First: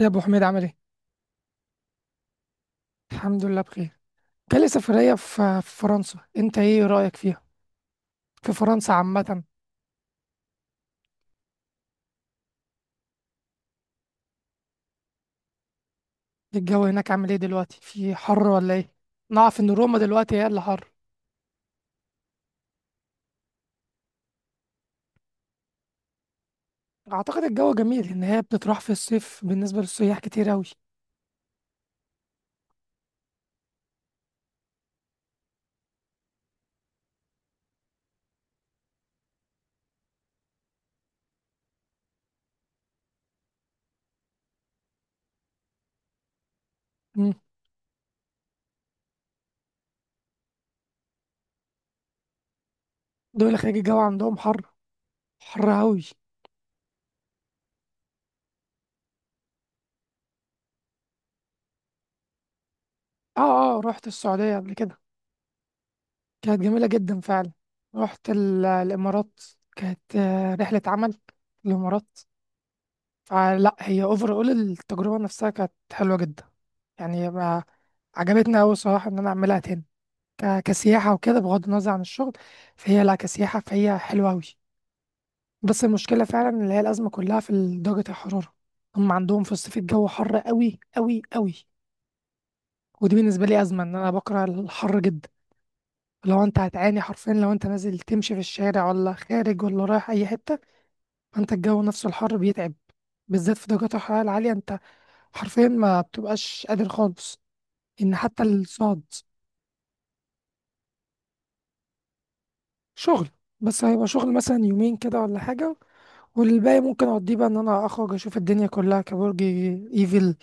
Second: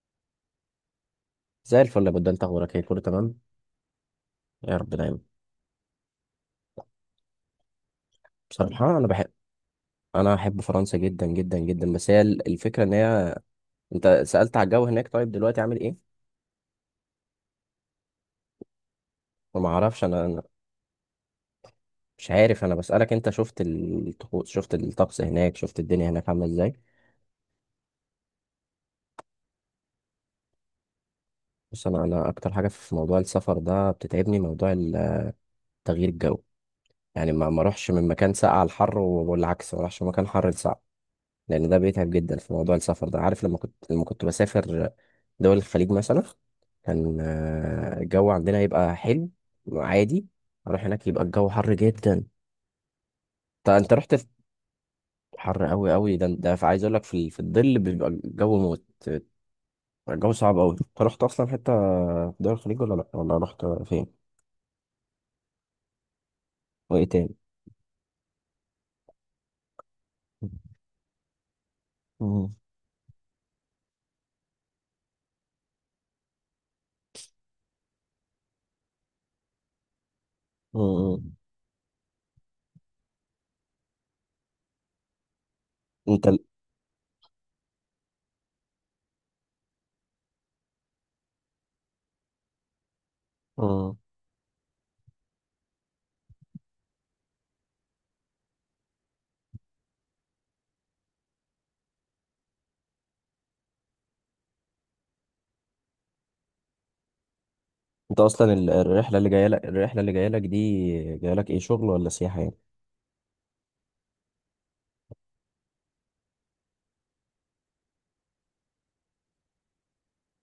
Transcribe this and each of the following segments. يا ابو حميد عامل ايه؟ زي الفل يا بود، انت اخبارك ايه؟ كله تمام؟ الحمد لله بخير. جالي يا رب سفريه دايما. في فرنسا، انت ايه رايك فيها؟ في فرنسا بصراحه انا بحب، عامه. انا احب فرنسا جدا جدا جدا، بس هي الفكره ان هي... انت سالت على الجو هناك، طيب دلوقتي عامل ايه؟ الجو هناك عامل ايه دلوقتي، في حر ولا ايه؟ نعرف وما ان روما اعرفش، انا دلوقتي أنا هي اللي حر. مش عارف، انا بسالك انت شفت الطقوس، شفت الطقس هناك، شفت الدنيا هناك عامله ازاي؟ اعتقد الجو جميل ان هي بتتراح في الصيف، بالنسبه للسياح كتير اوي. بص، انا اكتر حاجه في موضوع السفر ده بتتعبني، موضوع تغيير الجو. يعني ما اروحش من مكان ساقع لحر، والعكس ما اروحش من مكان حر لساقع، لان ده بيتعب جدا في موضوع السفر ده. عارف لما كنت بسافر دول الخليج مثلا، كان مم. الجو عندنا يبقى حلو عادي، اروح هناك يبقى الجو حر جدا. دول طب خارج انت الجو رحت في عندهم حر. حر حر قوي اوي. قوي ده، عايز اقول لك، في في الظل بيبقى الجو موت، الجو صعب قوي. انت رحت اصلا حته في دول الخليج ولا لا، ولا اه رحت اه، رحت فين؟ السعوديه قبل كده، كانت جميله وايه جدا تاني؟ فعلا. رحت الامارات. كانت رحله عمل. الامارات. مم. فلا هي اوفر اول التجربة نفسها كانت حلوة جدا. يعني ما، عجبتني أوي صراحة إن أنا أعملها تاني، كسياحة مم. وكده، بغض النظر عن الشغل. فهي لا، كسياحة فهي حلوة أوي. بس المشكلة انت ال- فعلا اللي هي الأزمة كلها في درجة الحرارة. هم عندهم في الصيف الجو حر أوي أوي أوي. ودي بالنسبة لي أزمة، إن مم. أنا بكره الحر جدا. لو أنت هتعاني حرفيا، لو أنت نازل تمشي في الشارع ولا خارج ولا رايح أي حتة، فأنت الجو نفسه الحر بيتعب، بالذات في درجات الحرارة العالية. أنت حرفيا ما بتبقاش قادر خالص، ان انت حتى اصلا الصعد. الرحله اللي جايه لك، دي جايه لك ايه، شغل ولا سياحه يعني؟ شغل. بس هيبقى شغل مثلا يومين كده ولا حاجة، والباقي ممكن اقضيه بقى ان انا اخرج اشوف الدنيا كلها كبرج ايفل.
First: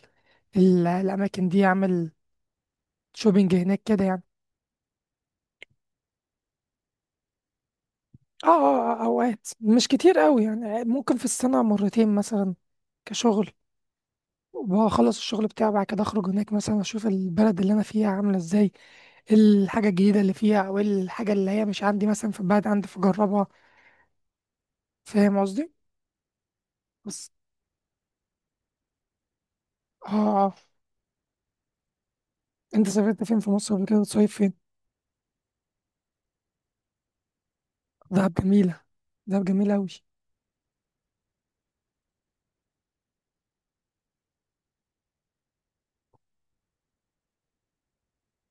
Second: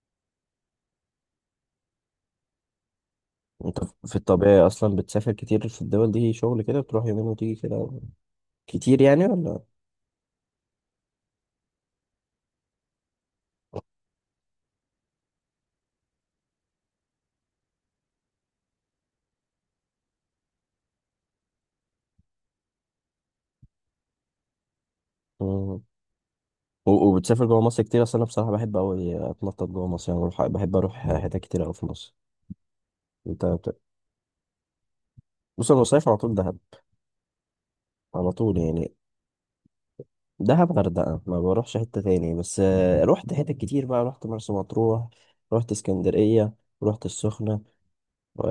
الاماكن دي، اعمل شوبينج انت هناك كده في يعني. الطبيعي اصلا بتسافر كتير في الدول دي شغل؟ كده بتروح يومين وتيجي كده؟ اه كتير اه، يعني اوقات ولا...؟ مش كتير قوي يعني، ممكن في السنة مرتين مثلا. كشغل، وبخلص الشغل بتاعي بعد كده اخرج هناك مثلا اشوف البلد اللي انا فيها عامله ازاي، الحاجه الجديده اللي فيها او الحاجه اللي هي مش عندي مثلا في البلد عندي فاجربها. فاهم قصدي؟ مم. بس وبتسافر جوه مصر كتير اصلا؟ انا بصراحه بحب اوي اتنطط جوه مصر، يعني بروح، اه. بحب اروح حتت كتير اوي في مصر. انت سافرت فين انت في مصر بت... قبل كده؟ بتصيف فين؟ بص انا بصيف على طول دهب، دهب على طول جميله. يعني، دهب جميله قوي. دهب غردقه ما بروحش حته تاني، بس رحت حتت كتير بقى، رحت مرسى مطروح، رحت اسكندريه، رحت السخنه، و...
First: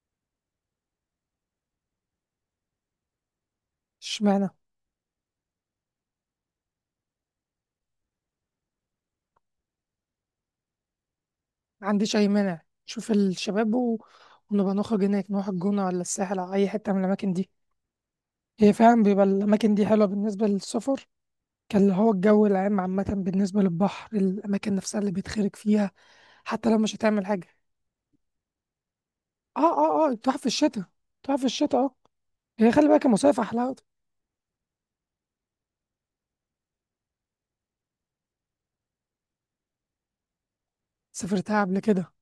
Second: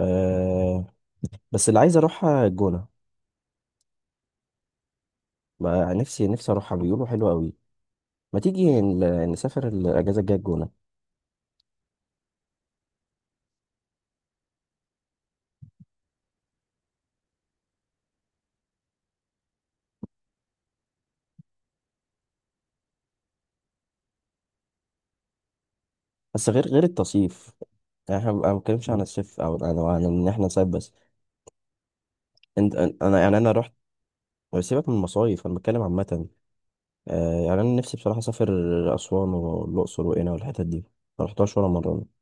بس اللي عايز اروحها الجونه اشمعنى؟ بقى، نفسي اروحها، بيقولوا حلوه قوي. ما تيجي نسافر الاجازه الجايه الجونه؟ ما عنديش اي مانع، شوف الشباب، و... ونبقى نخرج هناك نروح الجونه ولا الساحل او اي حته من الاماكن دي. هي فعلا بيبقى الاماكن دي حلوه بالنسبه للسفر، كان اللي هو الجو العام عامه بالنسبه للبحر، الاماكن نفسها اللي بيتخرج فيها، بس غير حتى لو غير مش هتعمل حاجه. التصيف، يعني احنا ما بنتكلمش عن الصيف، او اه عن اه اه، ان تروح في احنا نصيف الشتاء. بس. تروح في الشتاء اه. هي خلي بالك انا يعني المصايف رحت... احلى. سيبك من المصايف، انا بتكلم عامه. يعني انا نفسي بصراحه اسافر اسوان والاقصر وقنا والحتت دي، ما رحتهاش سافرتها ولا قبل مره. كده؟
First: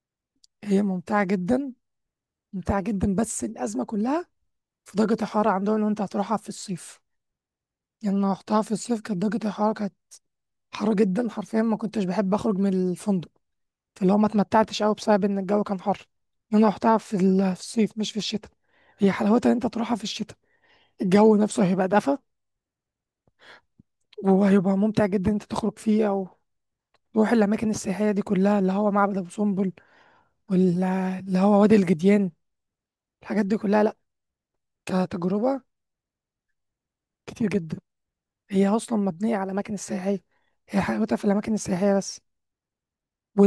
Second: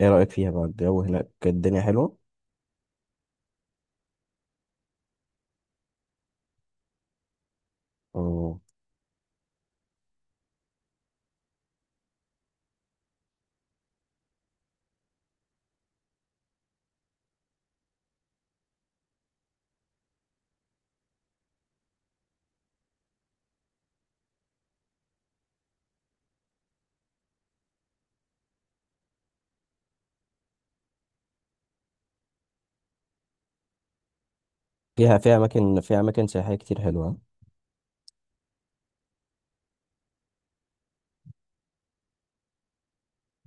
ايه رايك فيها بقى؟ هي الجو ممتعه هناك جدا. الدنيا حلوه؟ ممتعه جدا، بس الازمه كلها في درجة الحرارة عندهم. لو أنت هتروحها في الصيف، يعني أنا مم. رحتها في الصيف، كانت درجة الحرارة كانت حر جدا، حرفيا ما كنتش بحب أخرج من الفندق. فاللي هو ما اتمتعتش أوي بسبب إن الجو كان حر. أنا رحتها في في الصيف مش في الشتاء. هي حلاوتها إن أنت تروحها في الشتاء، الجو نفسه هيبقى دفى وهيبقى ممتع جدا إن أنت تخرج فيه، أو تروح الأماكن السياحية دي كلها، اللي هو معبد أبو سمبل، واللي هو وادي الجديان، الحاجات دي كلها. لأ، فيها فيها كتجربة. اماكن فيها اماكن سياحيه كتير حلوه. كتير جدا. هي أصلا مبنية على الأماكن السياحية، هي حلاوتها في الأماكن السياحية بس.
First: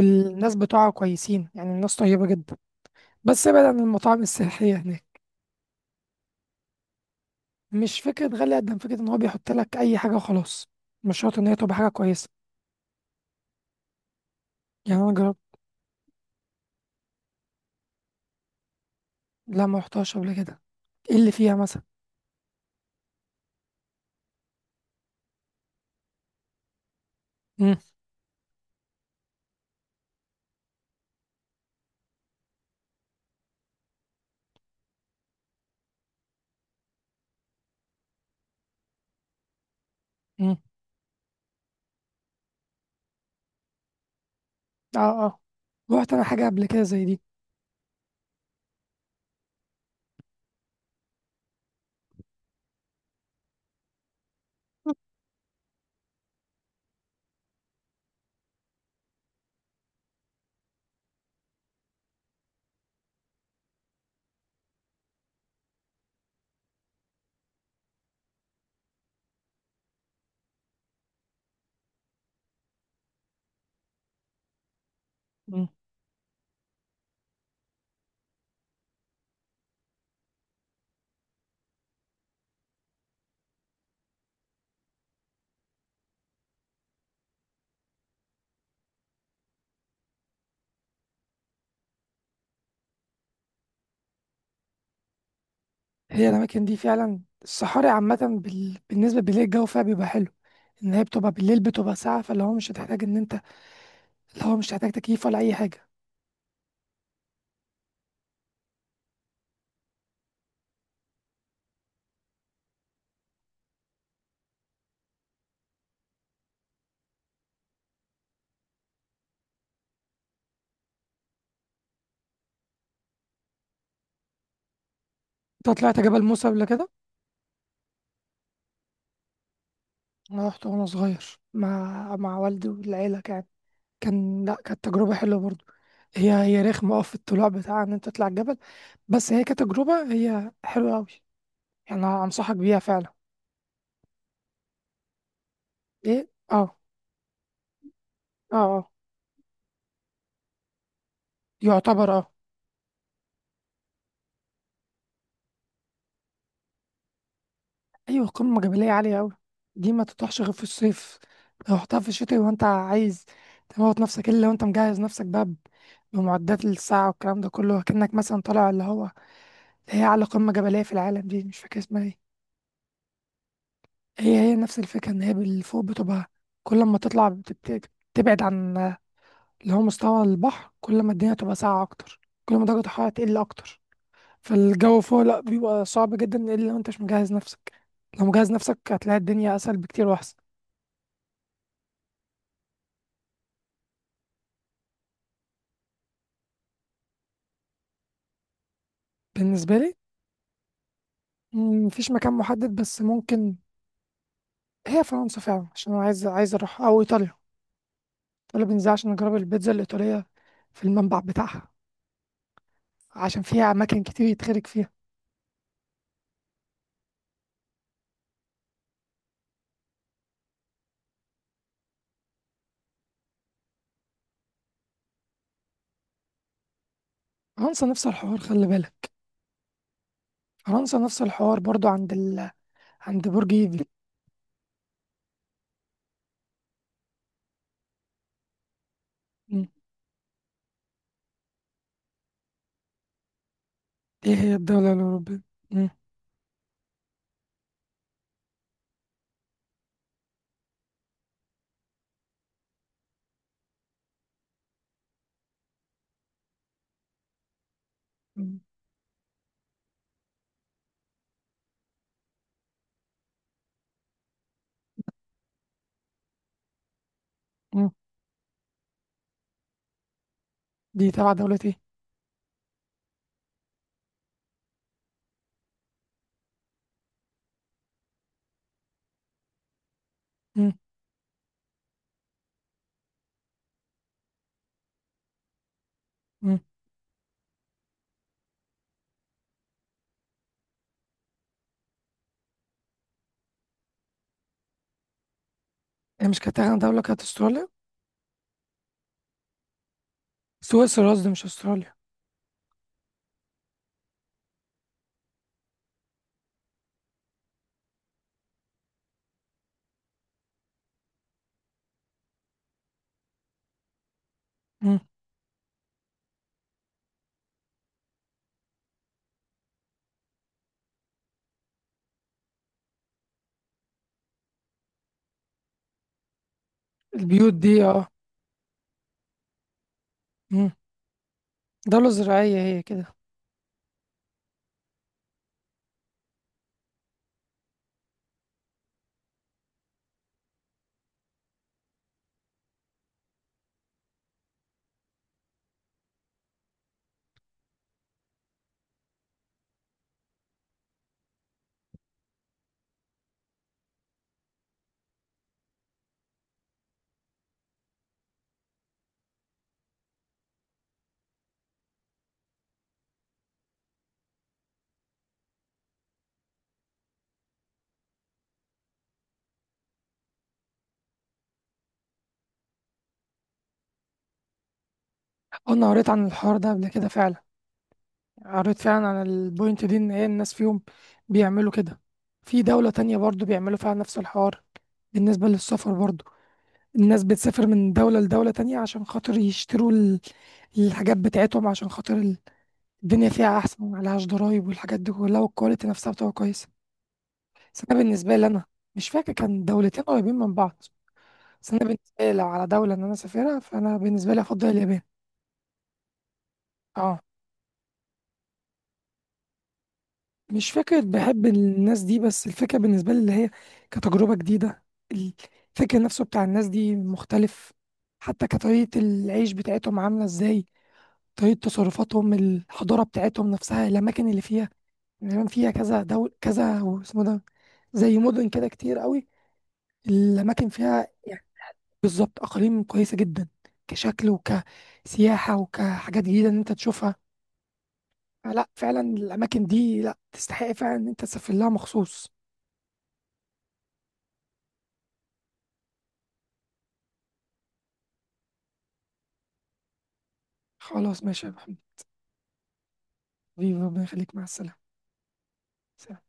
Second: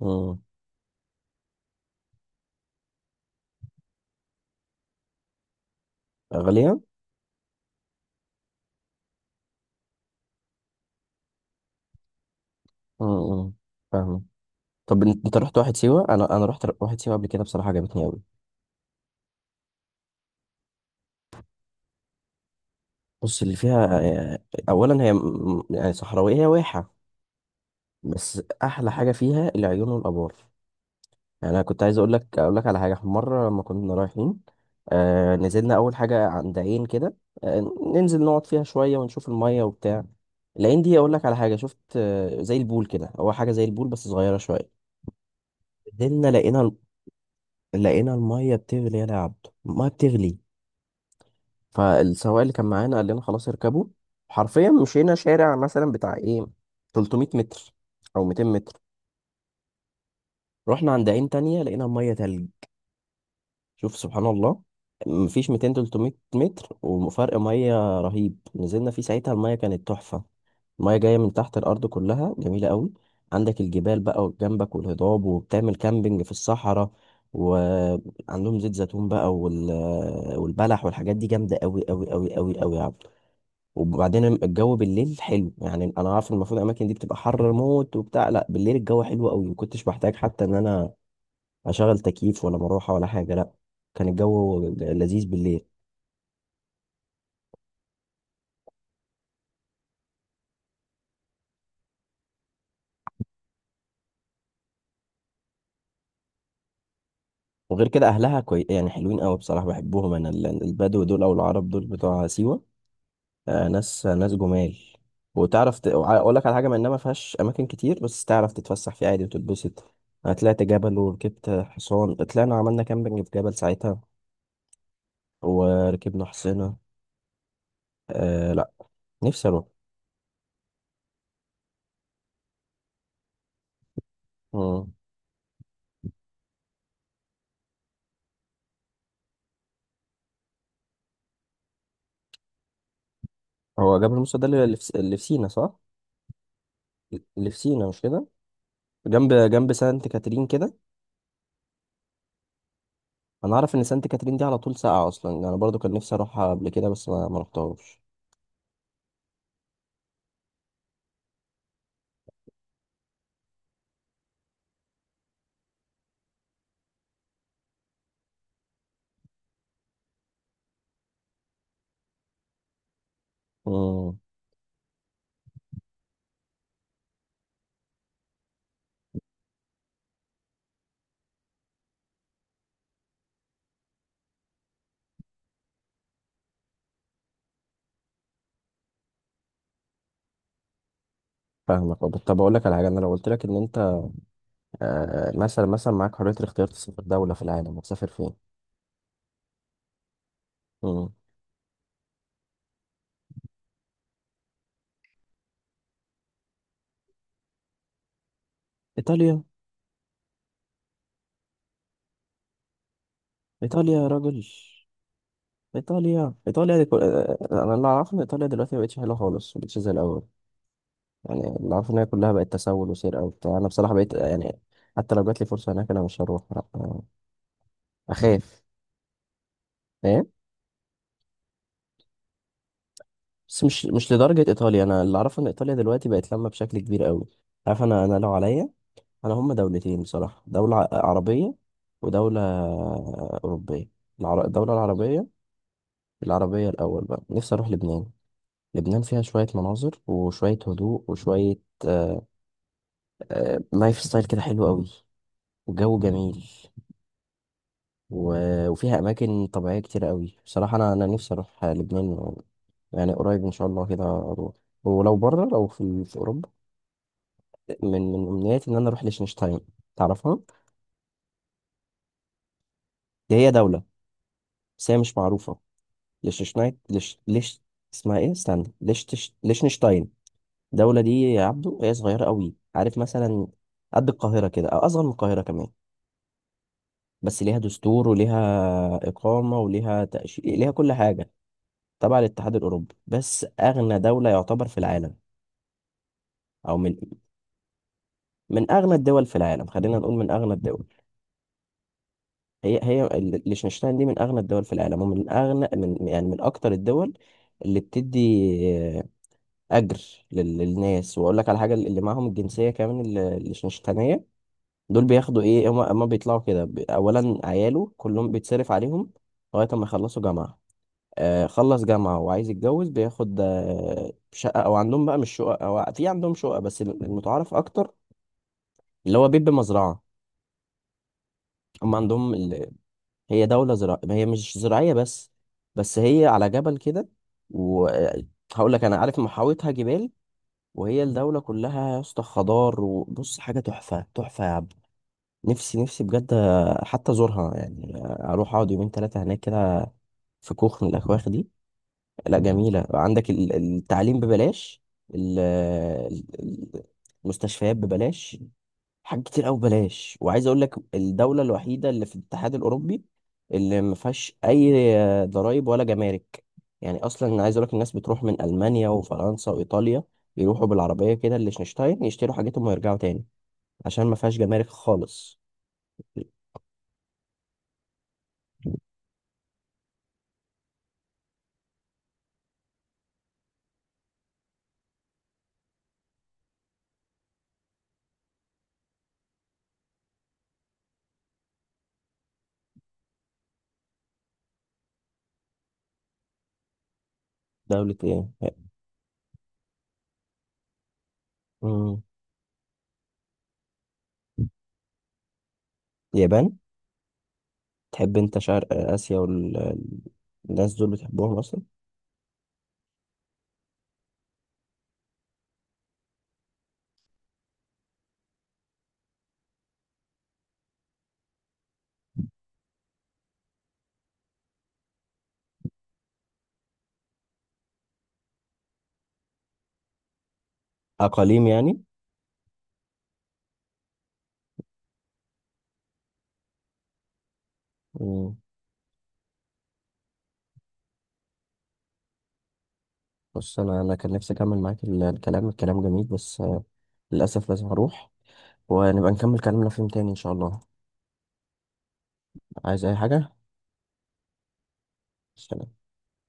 مم. بتوعها كويسين، يعني الناس طيبة جدا. بس ابعد عن المطاعم السياحية هناك. غاليه. مش فكرة غالية قد ما فكرة إن هو بيحط لك أي حاجة وخلاص، مش شرط إن هي تبقى حاجة كويسة. مم. مم. فاهم. يعني طب أنا انت، جربت. رحت واحد سيوه؟ انا رحت واحد سيوه قبل كده، بصراحه عجبتني قوي. لا، ما رحتهاش قبل كده. إيه اللي فيها مثلا؟ بص اللي فيها اولا هي يعني صحراويه، هي واحه. مم. بس احلى حاجه فيها العيون والابار. يعني انا كنت عايز اقول لك على حاجه، مره لما كنا رايحين، نزلنا اول حاجه عند عين كده، آه ننزل نقعد فيها شويه ونشوف الميه وبتاع. مم. العين دي اقول لك على حاجه، شفت زي البول كده، هو حاجه زي البول بس صغيره شويه. آه آه. رحت أنا نزلنا حاجة قبل لقينا كده زي دي. لقينا الميه بتغلي يا عبد، الميه بتغلي. فالسواق اللي كان معانا قال لنا: خلاص اركبوا. حرفيا مشينا شارع مثلا بتاع ايه، 300 متر او 200 متر. رحنا عند عين تانية، لقينا مية تلج. شوف سبحان الله. مفيش 200 300 متر، وفرق مية رهيب. نزلنا فيه ساعتها، المية كانت تحفة، المية جاية من تحت الأرض، كلها جميلة قوي. عندك الجبال بقى جنبك والهضاب، مم. وبتعمل كامبينج في الصحراء. وعندهم زيت زيتون بقى، والبلح والحاجات دي جامدة قوي قوي قوي قوي قوي. وبعدين الجو بالليل حلو، يعني انا عارف المفروض الاماكن دي بتبقى حر موت وبتاع، لا، بالليل الجو حلو قوي، ما كنتش بحتاج حتى ان انا اشغل تكييف ولا مروحه ولا حاجه، لا، كان الجو لذيذ بالليل. هي الأماكن دي فعلا، الصحاري عامة، بالنسبة بالليل الجو فيها بيبقى حلو، إن هي بتبقى بالليل بتبقى ساقعة، فاللي هو مش هتحتاج إن أنت، اللي هو مش هتحتاج تكييف ولا أي حاجة. وغير كده اهلها يعني حلوين قوي، بصراحه بحبهم، انا البدو دول او العرب دول بتوع سيوه، ناس جمال. وتعرف اقول لك على حاجه، ما انها ما فيهاش اماكن كتير، بس تعرف تتفسح فيها عادي وتتبسط. انا طلعت جبل وركبت حصان، طلعنا عملنا كامبينج في جبل ساعتها، أنت طلعت جبل وركبنا موسى قبل حصينه. كده؟ آه، نفسي اروح. انا رحت وانا صغير مع والدي والعيله. كان، لا، كانت مم. تجربه حلوه برضو. هي رخمه اه في الطلوع بتاع ان انت تطلع الجبل، بس هي كتجربه هي حلوه قوي. يعني أنا انصحك بيها فعلا. هو جبل موسى ده اللي في سينا، صح؟ ايه اه. اللي في سينا، مش كده؟ اه اه. جنب سانت كاترين كده. يعتبر اه. انا عارف ان سانت كاترين دي على طول ساقعه اصلا، يعني انا برضو كان نفسي اروحها قبل كده، بس ما رحتهاش. ايوه، قمه جبليه عاليه قوي. دي ما تطرحش غير في الصيف. لو رحتها في الشتاء وانت عايز تموت نفسك، الا لو انت مجهز نفسك بقى بمعدات للساعه والكلام ده كله، كأنك مثلا طالع اللي هو، اللي هي اعلى قمه جبليه في العالم دي، مش فاكر اسمها ايه. امم هي نفس الفكرة، إن هي بالفوق بتبقى، كل ما تطلع بتبعد عن اللي هو مستوى البحر، كل ما الدنيا تبقى ساقعة أكتر، كل ما درجة الحرارة تقل أكتر. فالجو فوق لأ بيبقى صعب جدا، إلا لو أنت مش مجهز نفسك. لو مجهز نفسك هتلاقي الدنيا أسهل بكتير وأحسن. فاهمك. طب اقول لك على حاجه، انا لو قلت لك ان انت مثلا، معاك حريه الاختيار تسافر دوله في العالم، هتسافر فين؟ بالنسبة لي امم مفيش مكان محدد، بس ممكن هي فرنسا فعلا، عشان أنا عايز أروح، أو إيطاليا. إيطاليا بنزل عشان أجرب ايطاليا؟ البيتزا الإيطالية في المنبع بتاعها، عشان فيها ايطاليا أماكن يا كتير راجل، يتخرج فيها. ايطاليا دي انا اللي اعرفه ان ايطاليا دلوقتي ما بقتش حلوه خالص، ما بقتش زي الاول. يعني اللي عارفه ان هي كلها بقت تسول وسرقه وبتاع، انا بصراحه بقيت يعني... حتى لو جات لي فرصه هناك انا مش هروح، لأ، آه، فرنسا نفس الحوار اخاف. خلي بالك. فاهم. فرنسا نفس الحوار برضو عند عند برج بس ايفل. مش لدرجه ايطاليا، انا اللي اعرفه ان ايطاليا دلوقتي بقت لما بشكل كبير قوي، عارف. انا لو عليا، انا هم مم. دولتين بصراحه: دوله عربيه ودوله اوروبيه. ايه هي الدوله الدولة العربيه، الأوروبية؟ مم. العربيه الاول بقى نفسي اروح لبنان. لبنان فيها شويه مناظر وشويه هدوء وشويه آه لايف ستايل كده حلو قوي، وجو جميل، مم. وفيها اماكن طبيعيه كتير قوي، بصراحه انا نفسي اروح لبنان، يعني قريب ان شاء الله كده اروح. ولو بره، لو في اوروبا، مم. من امنياتي ان انا اروح لشنشتاين، تعرفها؟ دي تبع دولة ايه؟ دي هي دوله، بس هي مش معروفه، ليشنشتاين، ليش ليش اسمها ايه، استنى، ليشنشتاين. مم. الدوله دي يا عبدو هي صغيره قوي، عارف، مثلا قد القاهره كده، او اصغر من القاهره كمان. مم. بس ليها دستور وليها اقامه وليها تاشيره، ليها كل حاجه، تبع الاتحاد الاوروبي، بس اغنى دوله يعتبر في العالم، هي مش كانت او أغنى من دولة كانت استراليا؟ من اغنى الدول في العالم، خلينا نقول من اغنى الدول. سويسرا قصدي مش استراليا. هي هي ليechtenstein دي من اغنى الدول في العالم، ومن اغنى من يعني من اكتر الدول اللي بتدي آه، اجر للناس. واقول لك على حاجه، اللي معاهم الجنسيه كمان، الليechtensteinيه، مم. دول بياخدوا ايه، هم بيطلعوا كده اولا عياله كلهم بيتصرف عليهم لغايه ما يخلصوا جامعه. خلص جامعه وعايز يتجوز، بياخد شقه، او عندهم بقى مش شقه، او في عندهم شقه، بس البيوت المتعارف دي اكتر اه. اللي هو بيت بمزرعه. مم. هم دولة عندهم... زراعية هي كده. هي دولة زراعية، هي مش زراعية بس، بس هي على جبل كده، وهقول لك انا عارف محاوطها جبال، وهي الدولة كلها يا اسطى خضار، وبص حاجة تحفة تحفة يا عبد. نفسي بجد حتى ازورها، يعني اروح اقعد يومين ثلاثة هناك كده في كوخ من الاكواخ دي. لا جميلة، عندك التعليم ببلاش، ال- ال- المستشفيات ببلاش، حاجات كتير قوي ببلاش. وعايز اقول لك، الدوله الوحيده اللي في الاتحاد الاوروبي اللي ما فيهاش اي ضرائب ولا جمارك. يعني اصلا عايز اقول لك، الناس بتروح من المانيا وفرنسا وايطاليا، يروحوا بالعربيه كده للشنشتاين، يشتروا حاجتهم ويرجعوا تاني، عشان ما فيهاش جمارك خالص. أنا قريت عن الحوار ده قبل كده فعلا، قريت فعلا عن البوينت دي، إن هي الناس فيهم بيعملوا كده في دولة تانية برضو، بيعملوا فيها نفس الحوار بالنسبة للسفر برضو. الناس بتسافر من دولة لدولة تانية عشان خاطر يشتروا الحاجات بتاعتهم، عشان خاطر الدنيا فيها أحسن ومعلهاش ضرايب والحاجات دي كلها، والكواليتي نفسها بتبقى كويسة. بس دوله أنا بالنسبة لي أنا، ايه؟ مش فاكر، كان دولتين قريبين من بعض. بس أنا مم. بالنسبة لي لو على دولة إن أنا أسافرها، فأنا بالنسبة لي أفضل اليابان. اليابان؟ أه. تحب انت شرق اسيا مش والناس دول فكرة بتحبهم بحب اصلا. الناس دي، بس الفكرة بالنسبة لي اللي هي كتجربة جديدة. الفكر نفسه بتاع الناس دي مختلف، حتى كطريقة العيش بتاعتهم عاملة إزاي، طريقة تصرفاتهم، الحضارة بتاعتهم نفسها، الأماكن اللي فيها. اليابان فيها كذا دول، كذا اسمه ده، زي مدن كده كتير قوي، الأماكن فيها يعني. اقاليم يعني؟ بالظبط، أقاليم كويسة جدا، كشكل وكسياحة وكحاجات جديدة إن أنت تشوفها. مم. لا فعلا الأماكن دي لا تستحق فعلا إن أنت تسافر لها مخصوص. بص، انا كان نفسي اكمل معاك الكلام، الكلام جميل، بس للاسف لازم اروح، ونبقى نكمل كلامنا في يوم تاني إن شاء الله. خلاص ماشي يا محمد. عايز أي حاجة؟ حبيبي ربنا يخليك مع السلامة. سلام. سلام.